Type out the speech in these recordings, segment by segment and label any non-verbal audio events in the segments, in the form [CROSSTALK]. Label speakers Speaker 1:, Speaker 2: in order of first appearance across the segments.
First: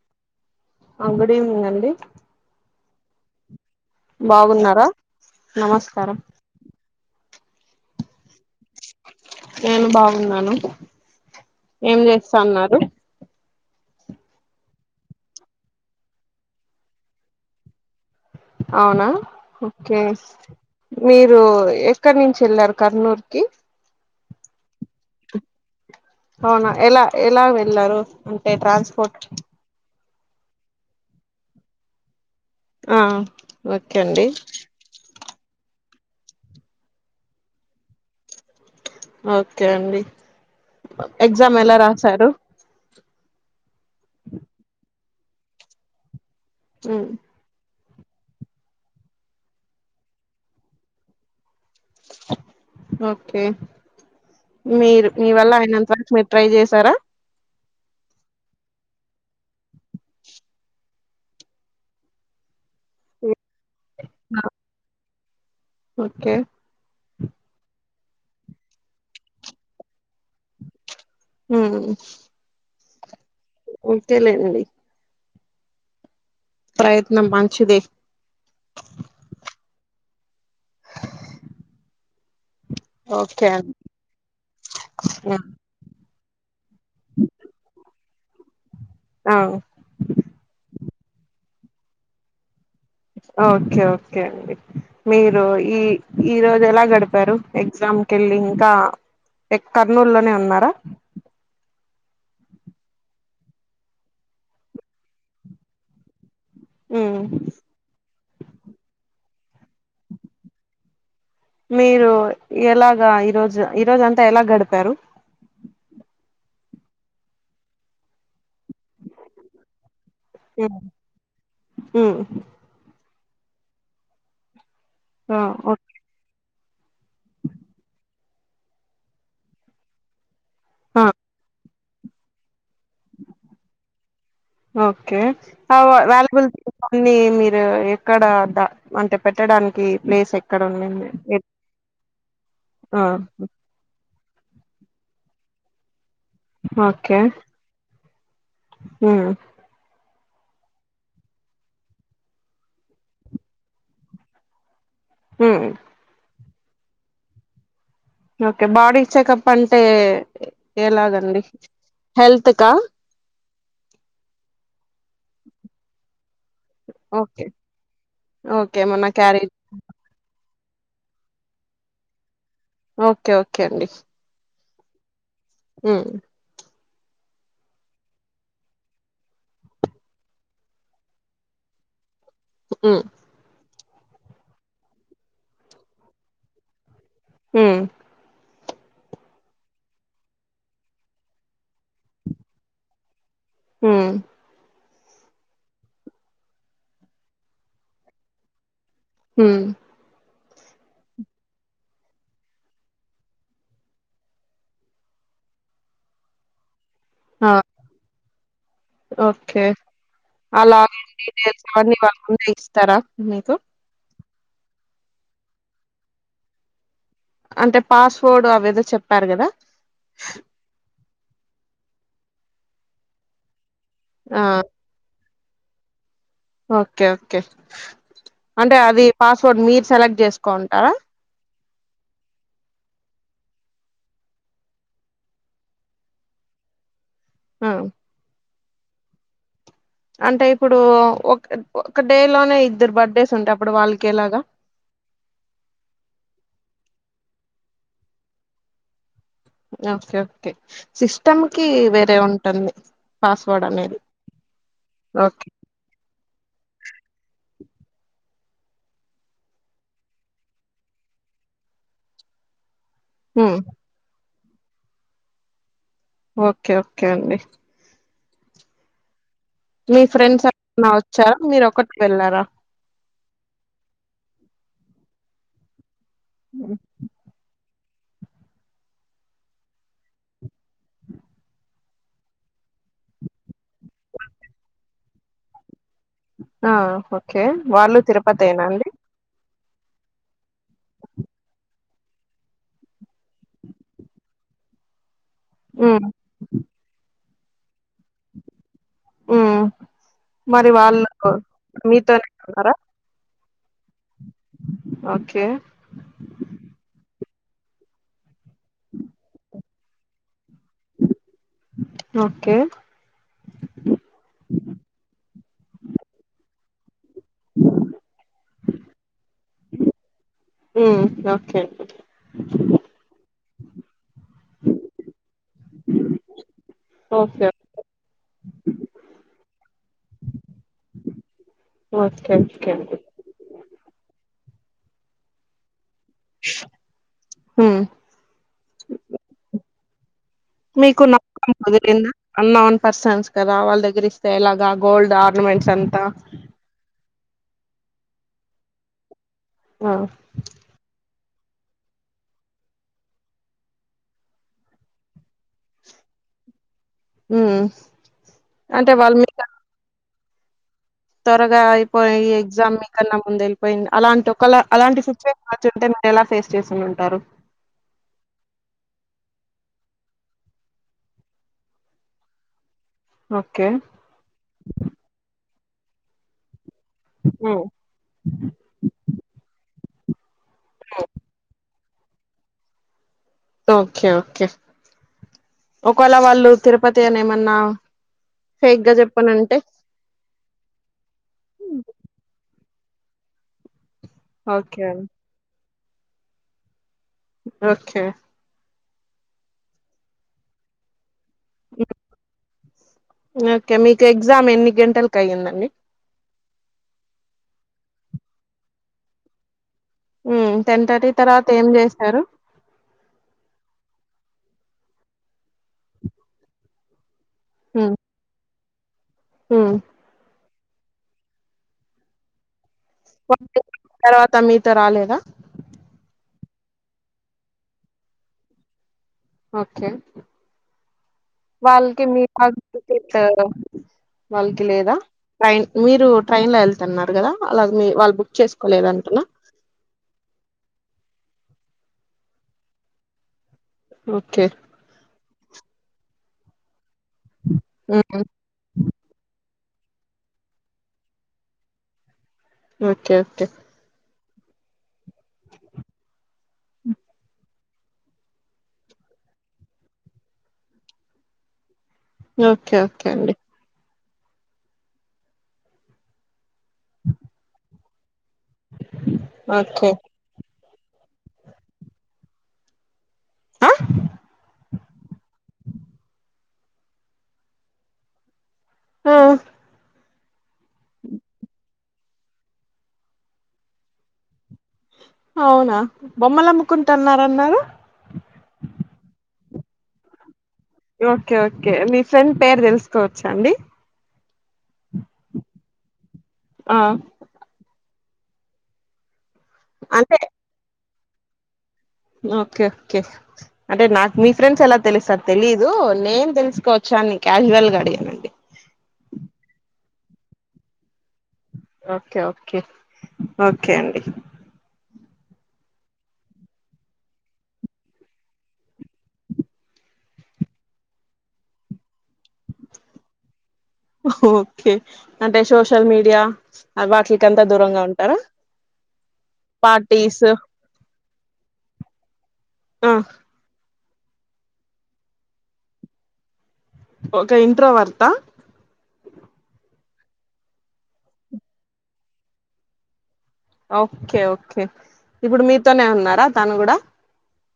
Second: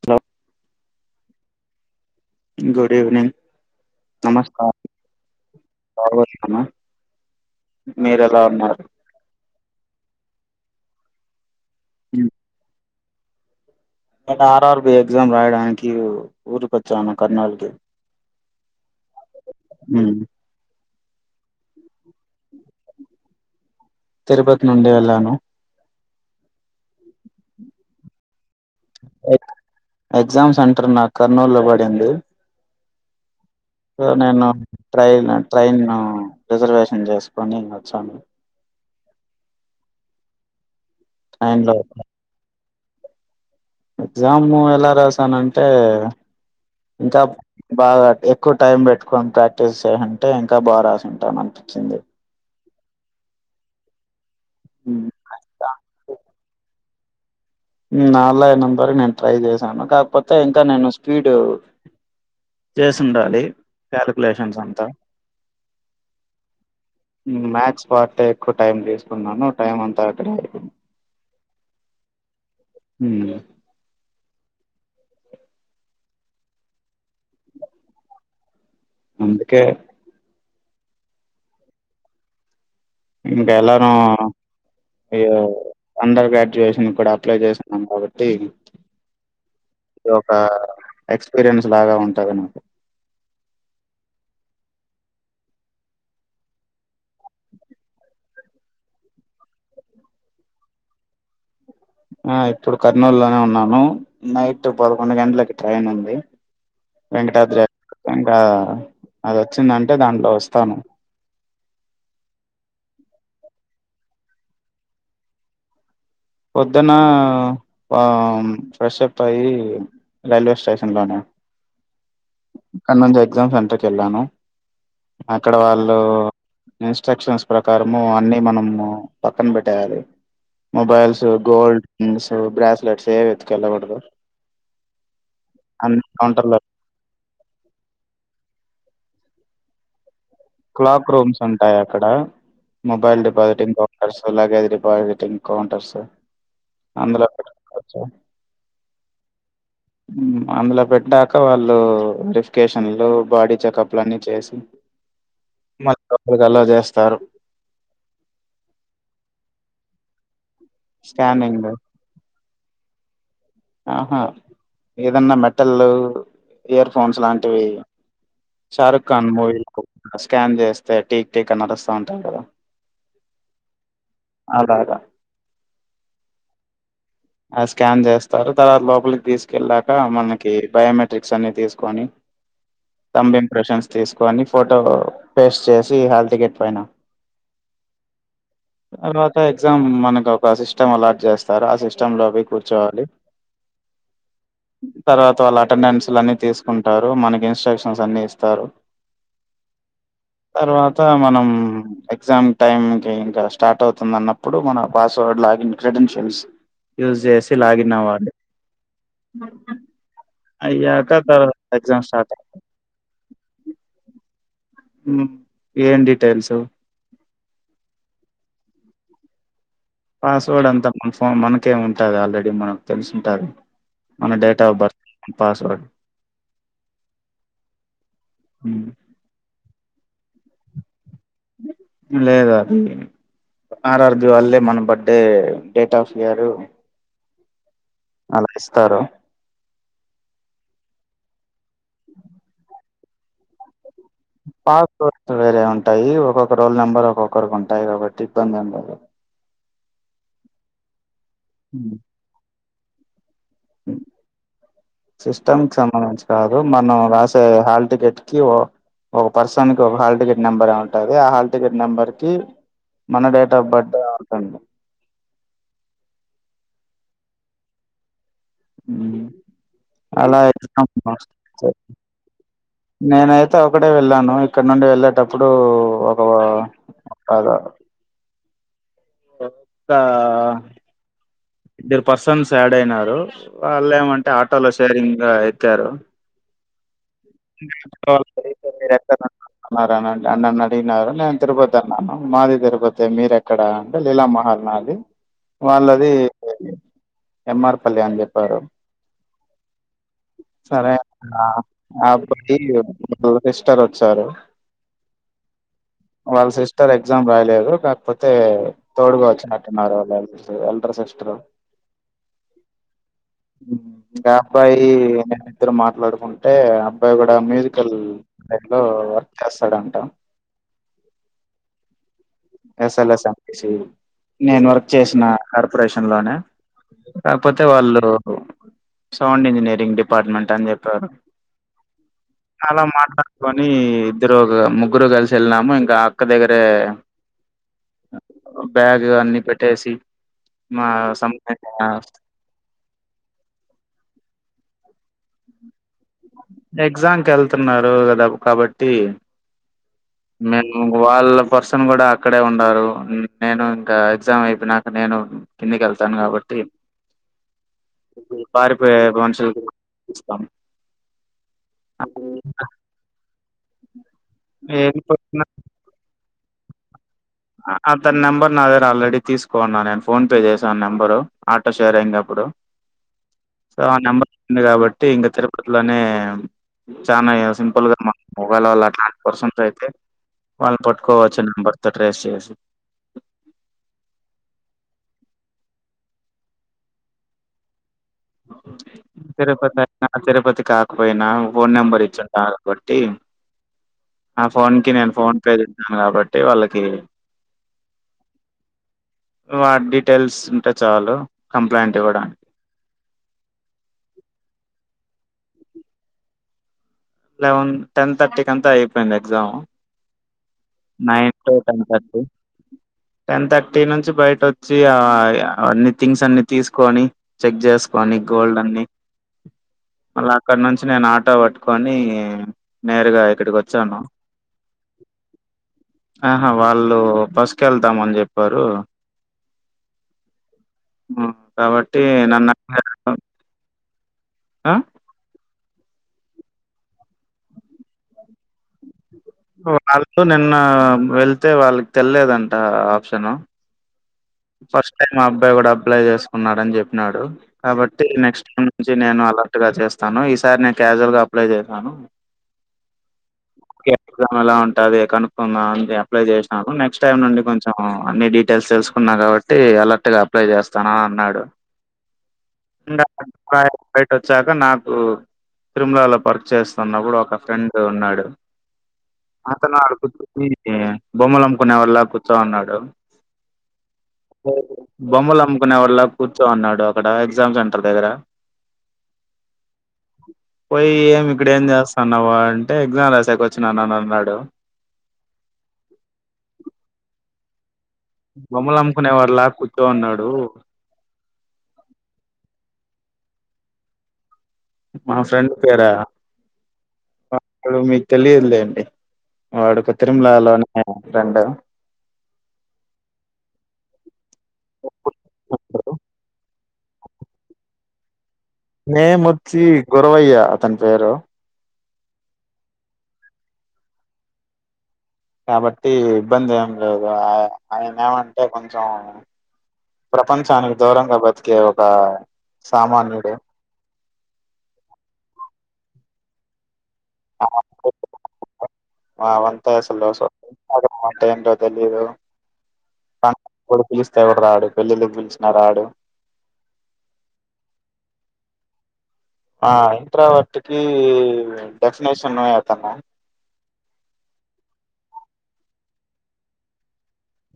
Speaker 1: Slow
Speaker 2: ఆ good evening అండి
Speaker 1: good evening నమస్కారం
Speaker 2: బాగున్నారా నమస్కారం
Speaker 1: మీరు ఎలా ఉన్నారు
Speaker 2: నేను బావున్నాను ఏం చేస్తాన్నారు
Speaker 1: నేను ఆర్ ఆర్ బి ఎగ్జామ్ రాయడానికి ఊరికొచ్చాను కర్నూలుకి
Speaker 2: అవునా ఓకే మీరు ఎక్కడి నుంచి వెళ్లారు కర్నూల్ కి
Speaker 1: తిరుపతి నుండి వెళ్ళాను
Speaker 2: అవునా ఎలా ఎలా వెళ్లారు అంటే ట్రాన్స్పోర్ట్
Speaker 1: ఎగ్జామ్ సెంటర్ నాకు కర్నూలు లో పడింది
Speaker 2: ఆ ఓకే
Speaker 1: సో
Speaker 2: అండి
Speaker 1: నేను ట్రైన్ ట్రైన్ రిజర్వేషన్ చేసుకొని వచ్చాను
Speaker 2: ఓకే అండి ఎక్సమ్
Speaker 1: ట్రైన్ లో
Speaker 2: ఎలా రాసారు
Speaker 1: ఎగ్జామ్ ఎలా రాసానంటే
Speaker 2: ఉమ్,
Speaker 1: ఇంకా బాగా ఎక్కువ టైం పెట్టుకని ప్రాక్టీస్ చేయంటే ఇంకా బాగా రాసుంటాను
Speaker 2: ఓకే
Speaker 1: ఉమ్,
Speaker 2: మీరు మీ వల్ల ఆయనంత వరకు మీరు ట్రై చేసారా
Speaker 1: నా వల్ల అయినందుకు నేను ట్రై చేశాను కాకపోతే ఇంకా నేను స్పీడ్ చేసి ఉండాలి కల్కులేషన్స్ అంతా
Speaker 2: ఓకే
Speaker 1: వాటికె ఎక్కువ టైం తీసుకున్నాను టైమ్ అంతా అక్కడ
Speaker 2: ఉమ్
Speaker 1: ఉమ్
Speaker 2: తెలీదండి పయత్నం మంచిది
Speaker 1: అందుకే
Speaker 2: ఓకే
Speaker 1: ఇంకా
Speaker 2: అండి
Speaker 1: ఎలానో అయో అండర్ గ్రాడ్యుయేషన్ కూడా అప్లై చేస్తున్నాం కాబట్టి ఇది
Speaker 2: ఆ
Speaker 1: ఒక ఎక్స్పీరియన్స్ లాగా ఉంటది నాకు
Speaker 2: ఆ ఓకే ఓకే అండి మీరు ఈ ఈ రోజు ఎలా గడిపారు ఎక్సమ్ కెళ్ళి ఇంకా కర్నూలు లోనే ఉన్నారా
Speaker 1: ఆ ఇప్పుడు కర్నూలు లోనే ఉన్నాను నైట్ పదకొండు గంటలకి ట్రైన్ ఉంది
Speaker 2: ఉమ్
Speaker 1: వెంకటాద్రి ఇంకా అది వచ్చిందంటే దాంట్లో వస్తాను
Speaker 2: మీరు ఎలాగా ఈరోజు ఈరోజ అంతా ఎలా గడిపారు
Speaker 1: పొద్దున ఆ ఫ్రెషప్ అయి రైల్వే
Speaker 2: ఉమ్
Speaker 1: స్టేషన్ లోనే
Speaker 2: ఉమ్
Speaker 1: కానీ ఎగ్జామ్ సెంటర్కి వెళ్ళాను
Speaker 2: ఆ
Speaker 1: అక్కడ
Speaker 2: ఓకే
Speaker 1: వాళ్ళు ఇన్స్ట్రక్షన్స్ ప్రకారము అన్ని మనము పక్కన పెట్టేయాలి
Speaker 2: ఆ
Speaker 1: మొబైల్స్ గోల్డ్స్ థింగ్స్ బ్రాస్లెట్స్ ఏవి ఎత్తికెళ్ళకూడదు
Speaker 2: ఆ ఓకే వ వాళ్లబ్లూ
Speaker 1: కౌంటర్లో
Speaker 2: థింగ్స్ అన్ని మీరు ఎక్కడ అంటే పెట్టడానికి ప్లేస్ ఎ
Speaker 1: క్లాక్ రూమ్స్ ఉంటాయి అక్కడ
Speaker 2: ఆ
Speaker 1: మొబైల్ డిపాజిటింగ్ కౌంటర్స్ ఎలాగా డిపాజిటింగ్ కౌంటర్స్
Speaker 2: ఓకే
Speaker 1: అందులో పెట్టుకోవాల్చు
Speaker 2: ఉమ్
Speaker 1: అందులో పెట్టాక వాళ్ళు వెరిఫికేషన్లు బాడీ చెకప్ అన్ని చేసి
Speaker 2: ఉమ్
Speaker 1: మధరికి గాలా చేస్తారు
Speaker 2: ఓకే బాడీ చెకప్ అంటే ఎలాగండి
Speaker 1: స్కానింగ్
Speaker 2: హెల్త్ క
Speaker 1: ఆహా ఏదన్నా మెటల్ ఇయర్ ఫోన్స్
Speaker 2: ఓకే
Speaker 1: లాంటివి
Speaker 2: ఓకే మన
Speaker 1: షారుక్ ఖాన్
Speaker 2: క్యారేజ్
Speaker 1: మూవీకు స్కాన్ చేస్తే టీక్ టీక్ అని అరుస్తా ఉంటాది కదా
Speaker 2: ఓకే ఓకే అండి
Speaker 1: అలాగ
Speaker 2: ఉమ్
Speaker 1: ఆ స్కాన్ చేస్తారు తర్వాత లోపలికి తీసుకెళ్ళాక మనకి బయమెట్రిక్స్ అన్ని తీసుకొని
Speaker 2: హ్మ్
Speaker 1: తంబ్ ఇంప్రెషన్స్ తీసుకొని ఫోటో పేస్ట్ చేసి హల్ టికెట్ పైన
Speaker 2: ఉమ్
Speaker 1: తర్వాత ఎగ్జామ్ మనకు ఒక సిస్టమ్ అలాట్ చేస్తారు ఆ సిస్ ష్టం లో పోయి కూర్చోవాలి
Speaker 2: ఉమ్
Speaker 1: తర్వాత వాళ్ళ అటెండెన్స్లు అన్ని తీసుకుంటారు మనకి ఇన్స్ట్రక్షన్స్ అన్ని ఇస్తారు
Speaker 2: ఉమ్
Speaker 1: తర్వాత మనం ఎగ్జామ్ టైం కి ఇంకా స్టార్ట్ అవుతుంది అన్నప్పుడు మన పాస్ వ కోడ్ లాగిన్ క్రెడెంషనల్స్ యూజ్
Speaker 2: ఆ!
Speaker 1: చేసి లాగిన్ అవ్వాలి
Speaker 2: ఓకే అ
Speaker 1: అయ్యాక
Speaker 2: లాగిన్
Speaker 1: తర్వాత
Speaker 2: డీటెయిల్స్ అవ్వన్నీ
Speaker 1: ఎగ్జామ్
Speaker 2: వాళ్ళ
Speaker 1: స్టార్ట్
Speaker 2: ముందే ఇస్తారా మీకు
Speaker 1: ఉమ్ ఏన్ డీటైల్స్
Speaker 2: అంటే పాస్వర్డ్ అ వేదో చెప్పారు కదా
Speaker 1: పాస్వర్డ్ అంతా మన ఫోన్ మనకే ఉంటాది ఆల్రెడీ మనకు తెలిసుంటాది మన
Speaker 2: ఆ!
Speaker 1: డేట్ ఆఫ్ బర్త్ మన పాస్వర్డ్
Speaker 2: ఓకే ఓకే అంటే
Speaker 1: హ్మ్.
Speaker 2: అది పాస్వర్డ్ మీర్ సెలెక్ట్ చేసుకోంటారా
Speaker 1: లేదద్ టి ఆర్ఆర్బి వాల్లె మన బడ్డే డేట్ ఆఫ్ ఇయరు
Speaker 2: ఆహ్
Speaker 1: అళ్లక్ ఇస్తారు
Speaker 2: అంటే ఇప్పుడు బేస్ ఉంటే అప్పుడు వాళ్
Speaker 1: పాస్స్ పోర్ట్ వేరే ఉంటాయి ఒకొక రోల్ నెంబర్ ఒకరుకు ఉంటాయి కాబట్టి ఇబ్బంది ఉండదు
Speaker 2: ఓకే ఓకే సిస్టమ్కి వేరే ఉంటుంది పాస్‌వర్డ్ అనేది. ఓకే.
Speaker 1: సిస్టమ్క్ సంబంధించి కాదు మనం రాసే హాల్ టికెట్ కివో ఒక పర్సన్ కి ఒక హాల్టికెట్ నెంబర్ ఎ ఉంటది ఆ హాల్టికెట్ నెంబర్ కి మన డేట్
Speaker 2: హ్మ్.
Speaker 1: ఆఫ బర్డే [UNINTELLIGIBLE]
Speaker 2: ఓకే ఓకే అండి
Speaker 1: ఉమ్
Speaker 2: మీ ఫ్రెండ్స్ అన్నా వచ్చారా మీరు ఒకటిక వెళ్ళారా
Speaker 1: నేనైతే ఒకటే వెళ్ళాను ఇక్కడ నుండి వెళ్ళేటప్పుడు కొత్త ఇద్దరు పర్సన్స్ యాడ్ అయినారు వాళ్ళు ఏమంటే ఆటో లో షేరింగ్ గా ఎక్కారు
Speaker 2: ఆ ఓకే వాళ్ళు తిరుపతేనా అండి
Speaker 1: అన్నారానండి అన్నను అడిగినారు నేను తిరుపతి అన్నాను మాది తిరుపతి మీర ఎక్కడ అంటే లీలా మహల్ నాది
Speaker 2: ఉమ్
Speaker 1: వాళ్ళది ఎమ్ఆర్ కళ్యాణ్ చెప్పారు
Speaker 2: ఉమ్ మరి
Speaker 1: సరే
Speaker 2: వాళ్ళు
Speaker 1: అ అ
Speaker 2: మీతోనే
Speaker 1: అప్పటికీ
Speaker 2: ఉన్నారా
Speaker 1: లోకేస్టర్ వచ్చారు
Speaker 2: ఓకే
Speaker 1: వాళ్ళ సిస్టర్ ఎగ్జా ఎగ్జామ్ రాయలేదు కాకపోతే తోడుగా వచ్చినట్టున్నారు వాళ్ళ ఎల్డర్ సిస్టర్
Speaker 2: ఓకే
Speaker 1: గంబాయ్యి మేమ్ ఇద్దరం మాట్లాడుకుంట్ అంటే అబ్బాయి కూడా మ్యూజికల్ నెట్ లో వర్క్ చేస్తాడంటా
Speaker 2: ఉమ్ ఓకే
Speaker 1: చేయి నేను వర్క్ చేసిన కార్పొరేషన్ లోనే
Speaker 2: ఓకే
Speaker 1: కాకపోతే వాళ్ళు సౌండ్ ఇంజనీరింగ్ డిపార్ట్మెంట్ అని చెప్పారు
Speaker 2: ఓకే ఓకే
Speaker 1: అలా మాట్లాడుకొని ఇద్దరు మ్ ముగ్గురు కలిసి వెళ్ళినాము ఇంకా ఒక్క దగ్గరే
Speaker 2: ఉమ్
Speaker 1: బ్యాగ్ అన్ని పెట్టేసి మా
Speaker 2: మీకు న
Speaker 1: సంబంధించిన
Speaker 2: [INAUDIBLE] అన్నోన్ పర్సన్స్ గ రవాళ్ళ దగ్గర ఇస్తే ఎలాగా గోల్డ్ అ ను మెన్షన్
Speaker 1: ఎగ్జామకెళ్తున్నారు కదా కాబట్టి
Speaker 2: ఆ
Speaker 1: మెన్ గు వాళ్ళ పర్సన్ గుడా అక్కడే ఉండారు నేను ఇంకా ఎగ్జామ్ అయిపోనాక నేను కిందికి ఏళ్తాను కాబట్టి
Speaker 2: ఉమ్
Speaker 1: ఇప్పుడు
Speaker 2: అంటే
Speaker 1: పారిపోయే మనుషులను చూసి ఇస్తాం
Speaker 2: తోరగా అయిపోయి ఎగ్జామ్ మీ కన్నా ముందు ఏళ్ళిపోయింద్ అలాంటి ఒక అలాంటి సిచువేషన్ వచ్చంటే ఎలా ఫేస్ చేసి ఉంటారు
Speaker 1: అతన్ నెంబర్ నా దగ్గర ఆల్రెడీ తీసుకోన్నా నేన్ ఫోన్ పే చేసాన్ నెంబరు ఆటో షేరింగ్ అప్పుడు
Speaker 2: ఓకే
Speaker 1: సో ఆ నెంబర్ ఉంది కాబట్టి ఇంగ తిరుపతిలోనే చానా
Speaker 2: ఉమ్
Speaker 1: సింపుల్ గా మొబైల్ వాళ్ళ అట్లాంట్ పర్సెంట్ అయితే వాల్ పట్టుకోవచ్చు నెంబర్తో ట్రేస్ చేసి
Speaker 2: ఓకే ఓకే ఒకవేళ వాళ్ళు తిరుపతి అని ఏమన్నా ఫేక్ గా చెప్పనంటే
Speaker 1: తిరుపతి అయినా తిరుపతి కాకపోయినా ఫోన్ నెంబర్ ఇచ్చుంటారు బట్టి ఆ ఫోన్
Speaker 2: ఓకే
Speaker 1: కి
Speaker 2: అండి.
Speaker 1: నేను ఫోన్ పే చేష్ణన్ కాబట్టి వాళ్ళకి
Speaker 2: ఓకే
Speaker 1: వా డీటెయిల్స్ ఉంటే చాలు కంప్లైంట్ ఇవ్వడనికి
Speaker 2: ఓకే మీకు ఎగ్జామ్ ఎన్ని గంటలకు అయ్యిందండి
Speaker 1: టెన్ థర్టీ కి అంతా అయిపోయింద్ ఎగ్జాము
Speaker 2: ఉమ్ టెన్ థర్టీ
Speaker 1: నైన్
Speaker 2: తర్వాత
Speaker 1: టు
Speaker 2: ఏం
Speaker 1: టెన్ తర్టీ
Speaker 2: చేశారు
Speaker 1: టెన్ తర్టీ నుంచి బయట ఇటోచి ఆ అన్ని తింగ్స్ అన్ని తీస్కొని చెక్ చేస్కొని గోల్డ్ అన్ని
Speaker 2: హ
Speaker 1: అక్కడ్ నుంచి నేన్ ఆటో వట్టుకొని నేరుగా ఇక్కడికి
Speaker 2: వాళ్ళు
Speaker 1: ఒచ్చాను
Speaker 2: తర్వాత మీతో రాలేదా
Speaker 1: ఆహా వాళ్ళు బస్కు ఏళ్తామని చెప్పారు
Speaker 2: ఓకే
Speaker 1: మ్ కాబట్టి
Speaker 2: వాళ్ళకి
Speaker 1: నను అక్కడ
Speaker 2: వాళ్లకి లేదా ఫైన్ మీరు ట్రైన్ లో ఏళ్తున్నారు కదా అలాగి మీ వాళ్ళు బుక్ చేసుకోలేదాంటానా
Speaker 1: వాళ్ళు నిన్న వెళ్తే వాళ్ళకి తేలేదంట ఆప్షను
Speaker 2: ఓకే
Speaker 1: ఫస్ట్ టైమ్ మా అబ్బాయి కూడా అప్లై చేసుకున్నడన్ చెప్పి న్నాడు కాబట్టి
Speaker 2: ఉమ్
Speaker 1: నెక్స్ట్ టైం నుంజి నేను అలా చేస్తాను ఈసారి నేను కజువల్ గా అప్లై చేసను
Speaker 2: ఓకే ఓకే
Speaker 1: ఎగ్జామ్ ఎలా ఉంటాది కనుకుందాం అని అప్లై జేశనను నెక్స్ట్ టైం నుండి కొంచెం అన్ని డీటెయిల్స్ తెల్స్ న్నా కాబట్టి అలెర్ట్ గా అప్లై చేస్తానన్ అన్నాడు
Speaker 2: ఓకే
Speaker 1: ఇంకా
Speaker 2: ఓకే అండి
Speaker 1: బయట వచ్చాక నాకు తిరుమలలో వర్క్ చేస్తున్నప్పుడు ఒక ఫ్రెండ్ ఉన్నాడు అతను
Speaker 2: ఓకే
Speaker 1: ఆడ కూర్చొని బొమ్మలు అమ్కునేవళ్ళ కూర్చోన్నాడు
Speaker 2: ఆ
Speaker 1: బొమ్మలు అమ్ముకునే వాళ్ళ కూర్చోఉన్నాడు అక్కడ ఎగ్జామ్ సెంటర్ దగ్గర
Speaker 2: ఆ
Speaker 1: పోయి ఏమి ఇక్కడ ఏం చేస్తున్నావు అంటే ఎగ్జామ్ రాసాక వచ్చినన్నని అన్నాడు
Speaker 2: అవునా బొమ్మలు అమ్ముకుంటన్నానరన్నారు
Speaker 1: బొమ్మల్ అమ్ముకునేవాడ్ లా కూర్చో ఉన్నాడు
Speaker 2: ఓకే ఓకే మీ ఫ్రెండ్ పేరు తెలుసుకోవచ్చా అండి
Speaker 1: మా ఫ్రెండ్ పేరా
Speaker 2: ఆ
Speaker 1: ఆ వాడు మీకు తెలియదులేండి వాడుక
Speaker 2: అంటే
Speaker 1: తిరుమలలోనే ఫ్రెండు
Speaker 2: ఓకే ఓకే అంటే నాకు మీ ఫ్రెండ్స్ ఎలా తెలుసార్ తెలీదు నేను తెలుసుకో న్ని క్యాజువల్గాడిగానండి
Speaker 1: నేమొచ్చి గురవయ్య అతని పేరు
Speaker 2: ఓకే ఓకే ఓకే అండి
Speaker 1: కాబట్టి ఇబ్బంది ఏం లేదు ఆ ఆయన ఏమంటే కొంచెం ప్రపంచానికి దూరంగా బతికే ఒక సామాన్యుడే
Speaker 2: ఓకే అంటే సోషల్ మీడియా వాట్లకంత దూరంగా ఉంటారా
Speaker 1: ఆ ఆవంతే
Speaker 2: పార్టీస్
Speaker 1: [UNINTELLIGIBLE] అంటే తెలిదు
Speaker 2: ఆ
Speaker 1: పిలిస్తే కూడా రాడు పెళ్ళిళ్ళకిపిలిచిన రాడు
Speaker 2: ఓకే ఇంట్రోవర్టా
Speaker 1: ఆ ఇంట్రావర్ట్కి డెఫినిషన్ ఏ అతను
Speaker 2: ఓక్కే ఓకే ఇప్పుడు మీతోనే ఉన్నారా తను కూడా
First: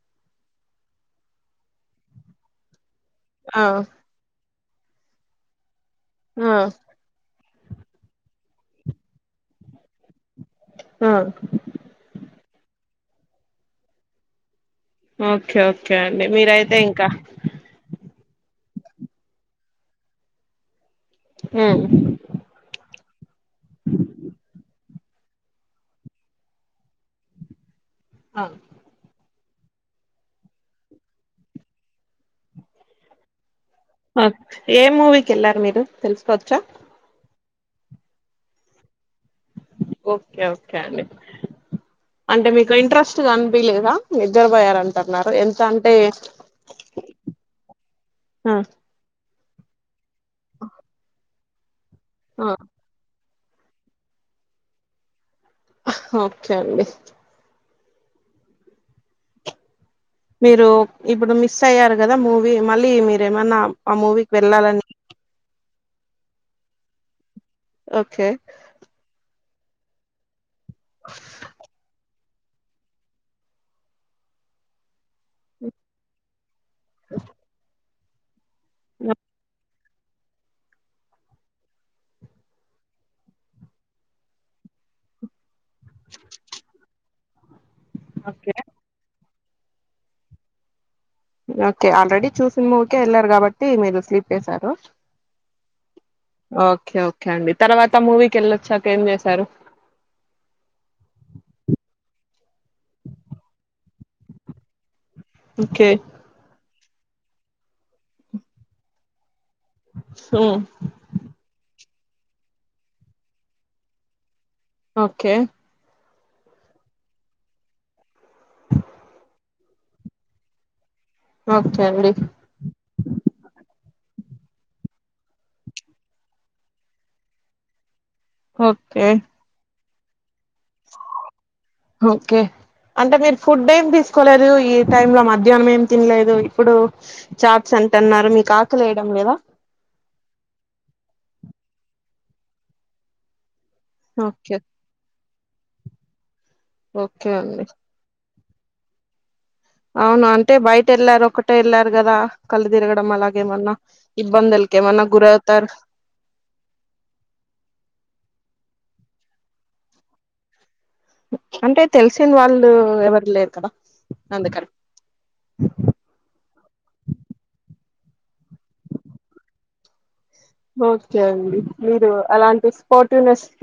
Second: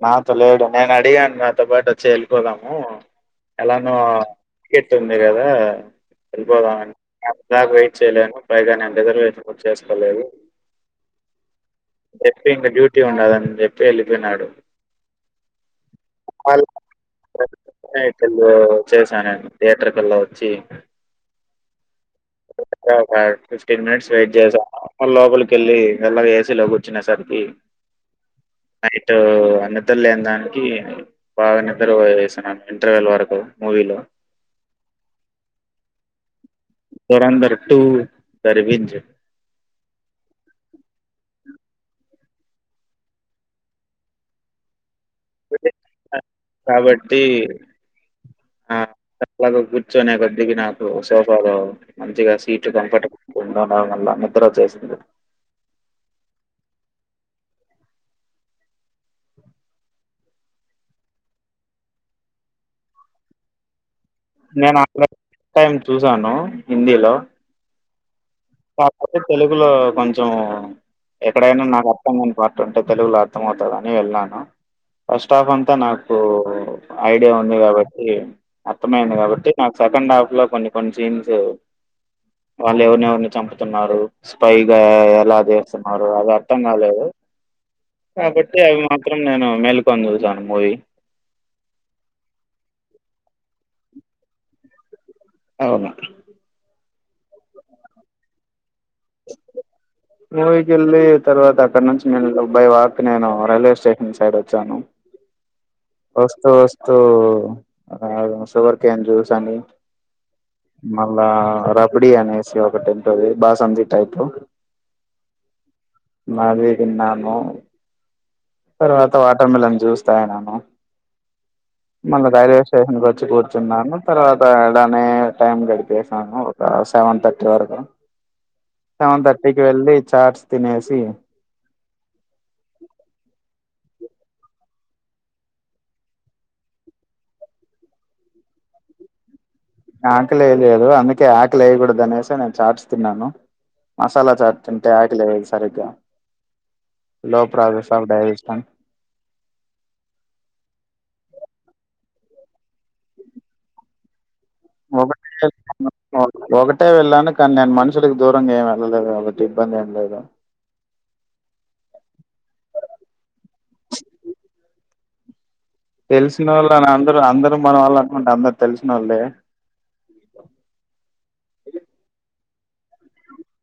Speaker 1: నాతో లేడు నేను అడిగాను నాతో పాటోచ్చి వెళ్ళిపోదాము
Speaker 2: ఆ
Speaker 1: ఎలాన టికెట్ ఉంది గదా
Speaker 2: ఆ
Speaker 1: ఎలిపోదా ఇలాగ వెయిట్ చేయలేను పైగా నేను రిజర్వేషన్ కూడా చే స్కోలేదు
Speaker 2: ఆ
Speaker 1: చెప్పి ఇంకా డ్యూటీ ఉండదని చెప్పి వెళ్ళిపోయినాడు
Speaker 2: ఓకే ఓకే అండి మీరైతే ఇంకా
Speaker 1: తెళ్ళ చేశా నేను థియేటర్ కిల్లా వచ్చి
Speaker 2: ఆహ్
Speaker 1: ఆ ఫిఫ్టీన్ మినిట్స్ వెయిట్ చేసాను లోపలికెళ్ళి మెల్లగా ఏసీ లోకి కూర్చునసరికి
Speaker 2: ఆ
Speaker 1: నైటు నిద్ర లేన దానికి బాగా నిద్ర ఓసన్నాను ఇంటర్వెల్ వరకు మూవీలో.
Speaker 2: ఏ మూవీకేళ్లారు మీరు తెలుసుకోచ్చా
Speaker 1: దురందర్ టూ బరిగిం
Speaker 2: ఓకే ఓకే అండి అంటే మీకు ఇంట్రెస్ట్ గా అనిపియలేదా నిద్దర్బోయారని
Speaker 1: కాబట్టి
Speaker 2: ఆ
Speaker 1: ఆహ్ అలాగ కూర్చొని కొద్దికి నాకు సోఫాలో మంచిగా
Speaker 2: ఆ
Speaker 1: సీటు కంఫర్టబుల్ తిన్నమల్ల నిద్రోచెసింది
Speaker 2: హా ఓకే అండి మీరు ఇప్పుడు మిస్ అయ్యారు గదా మూవీ మళ్ళీ మీరేమన్నా ఆ మూవీకి
Speaker 1: నేను
Speaker 2: వెళ్ళాలని
Speaker 1: [INAUDIBLE] టైం చూసాను హిందీలో
Speaker 2: ఓకే
Speaker 1: కాకపోతే తెలుగులో కొంచెం ఎక్కడైనా నాకు అర్థం కా పార్ట్ ఉంటే తెలుగులో అర్థం అవుతాది అని వెళ్ళను ఫస్ట్ ఆఫ్ అంతా నాకు ఐడియా ఉంది కాబట్టి అర్థమయ్యంది కాబట్టి నాకు సెకండ్ హాఫ్ లో కొన్ని కొన్ని సీన్స్ వాళ్ళు ఎవరిని ఎవరిని చంపుతున్నారు స్పైగా ఎలా చేస్తున్నారు అది అర్థం కాలేదు
Speaker 2: ఓకే
Speaker 1: కాబట్టి అవి మాత్రం నేను మేల్కొని చూసాను మూవీ
Speaker 2: ఓకే ఆల్రెడీ చూసిన మూవీకే వెళ్ళారు కాబట్టి మీరు స్లీప్ వేసారు
Speaker 1: అవును
Speaker 2: ఓకే ఓకే అండి తర్వాత మూవీకి వెళ్ళొచ్చాక ఏం చేశారు
Speaker 1: మూవికేళ్లి తర్వాత అక్కడ నుంచి మ బై వాక్ నేను రైల్వే స్టేషన్ సైడోచ్చాను
Speaker 2: ఓకే
Speaker 1: వస్తూ వస్తూ షుగర్ క్యాన్ జ్యూస్ అని
Speaker 2: ఉమ్
Speaker 1: మళ్ళా అప్పుడే అనేసి ఒక temple Basanti type
Speaker 2: okay
Speaker 1: Maggi తిన్నాను తర్వాత వాటర్ మిలన్ జుస్ తాగిన్నాను
Speaker 2: ఓకే అండి
Speaker 1: మళ్ళా రైల్వేస్టెషన్ కోచ్చి కూర్చున్నారు తర్వాత ఇడనే టైమ్ గడిపేసాము ఒక సెవెన్ థర్టీ వరకు
Speaker 2: ఓకే
Speaker 1: సెవెన్ థర్టీకి వెళ్ళి చార్స్
Speaker 2: ఓకే అంటే మీరు ఫుడ్ ఏం తీ తీసుకోలేరు ఈ టైమ్ లో మధ్యాహ్నం ఏం తినలేదు ఇప్పుడు చార్ట్స్ అంటున్నారు మీకు ఆకలెయడం లెవా
Speaker 1: ఆకలి ఎయలేదు అందుకే ఆకలేయగుడదు అనేసే నేను చాట్స్ తిన్నాను మసాలా
Speaker 2: ఓకే
Speaker 1: చాట్ తింటే ఆకలియదు సరిగ్గా
Speaker 2: ఓకే అండి
Speaker 1: లోపల ఆఫ్ డైజెస్న్ షన్
Speaker 2: అవునా అంటే బయటేళ్ళారు ఒక్కటే వెళ్ళారు కదా కళ్ళు తిరగడం అలాగేమన్నా ఇం
Speaker 1: ఒకటె వెళ్ళను ఒకటే వెళ్ళాను కానీ నేను మనుషుకి దూరంగా ఏం వెళ్ళలేదు కాబ ఇబ్బంది ఎం లేదు
Speaker 2: అంటే తెలిసిన వాళ్ళు ఎవరు లేరు కదా అందుకనీ
Speaker 1: తెలిసిన వాళ్ళు అని అందరూ అందరు మన వాళ్ళు అనుకుంటే అందరు తెలిసినవొళ్ళే
Speaker 2: ఓకే అండి మీరు అలాంటి స్పాటివ్నెస్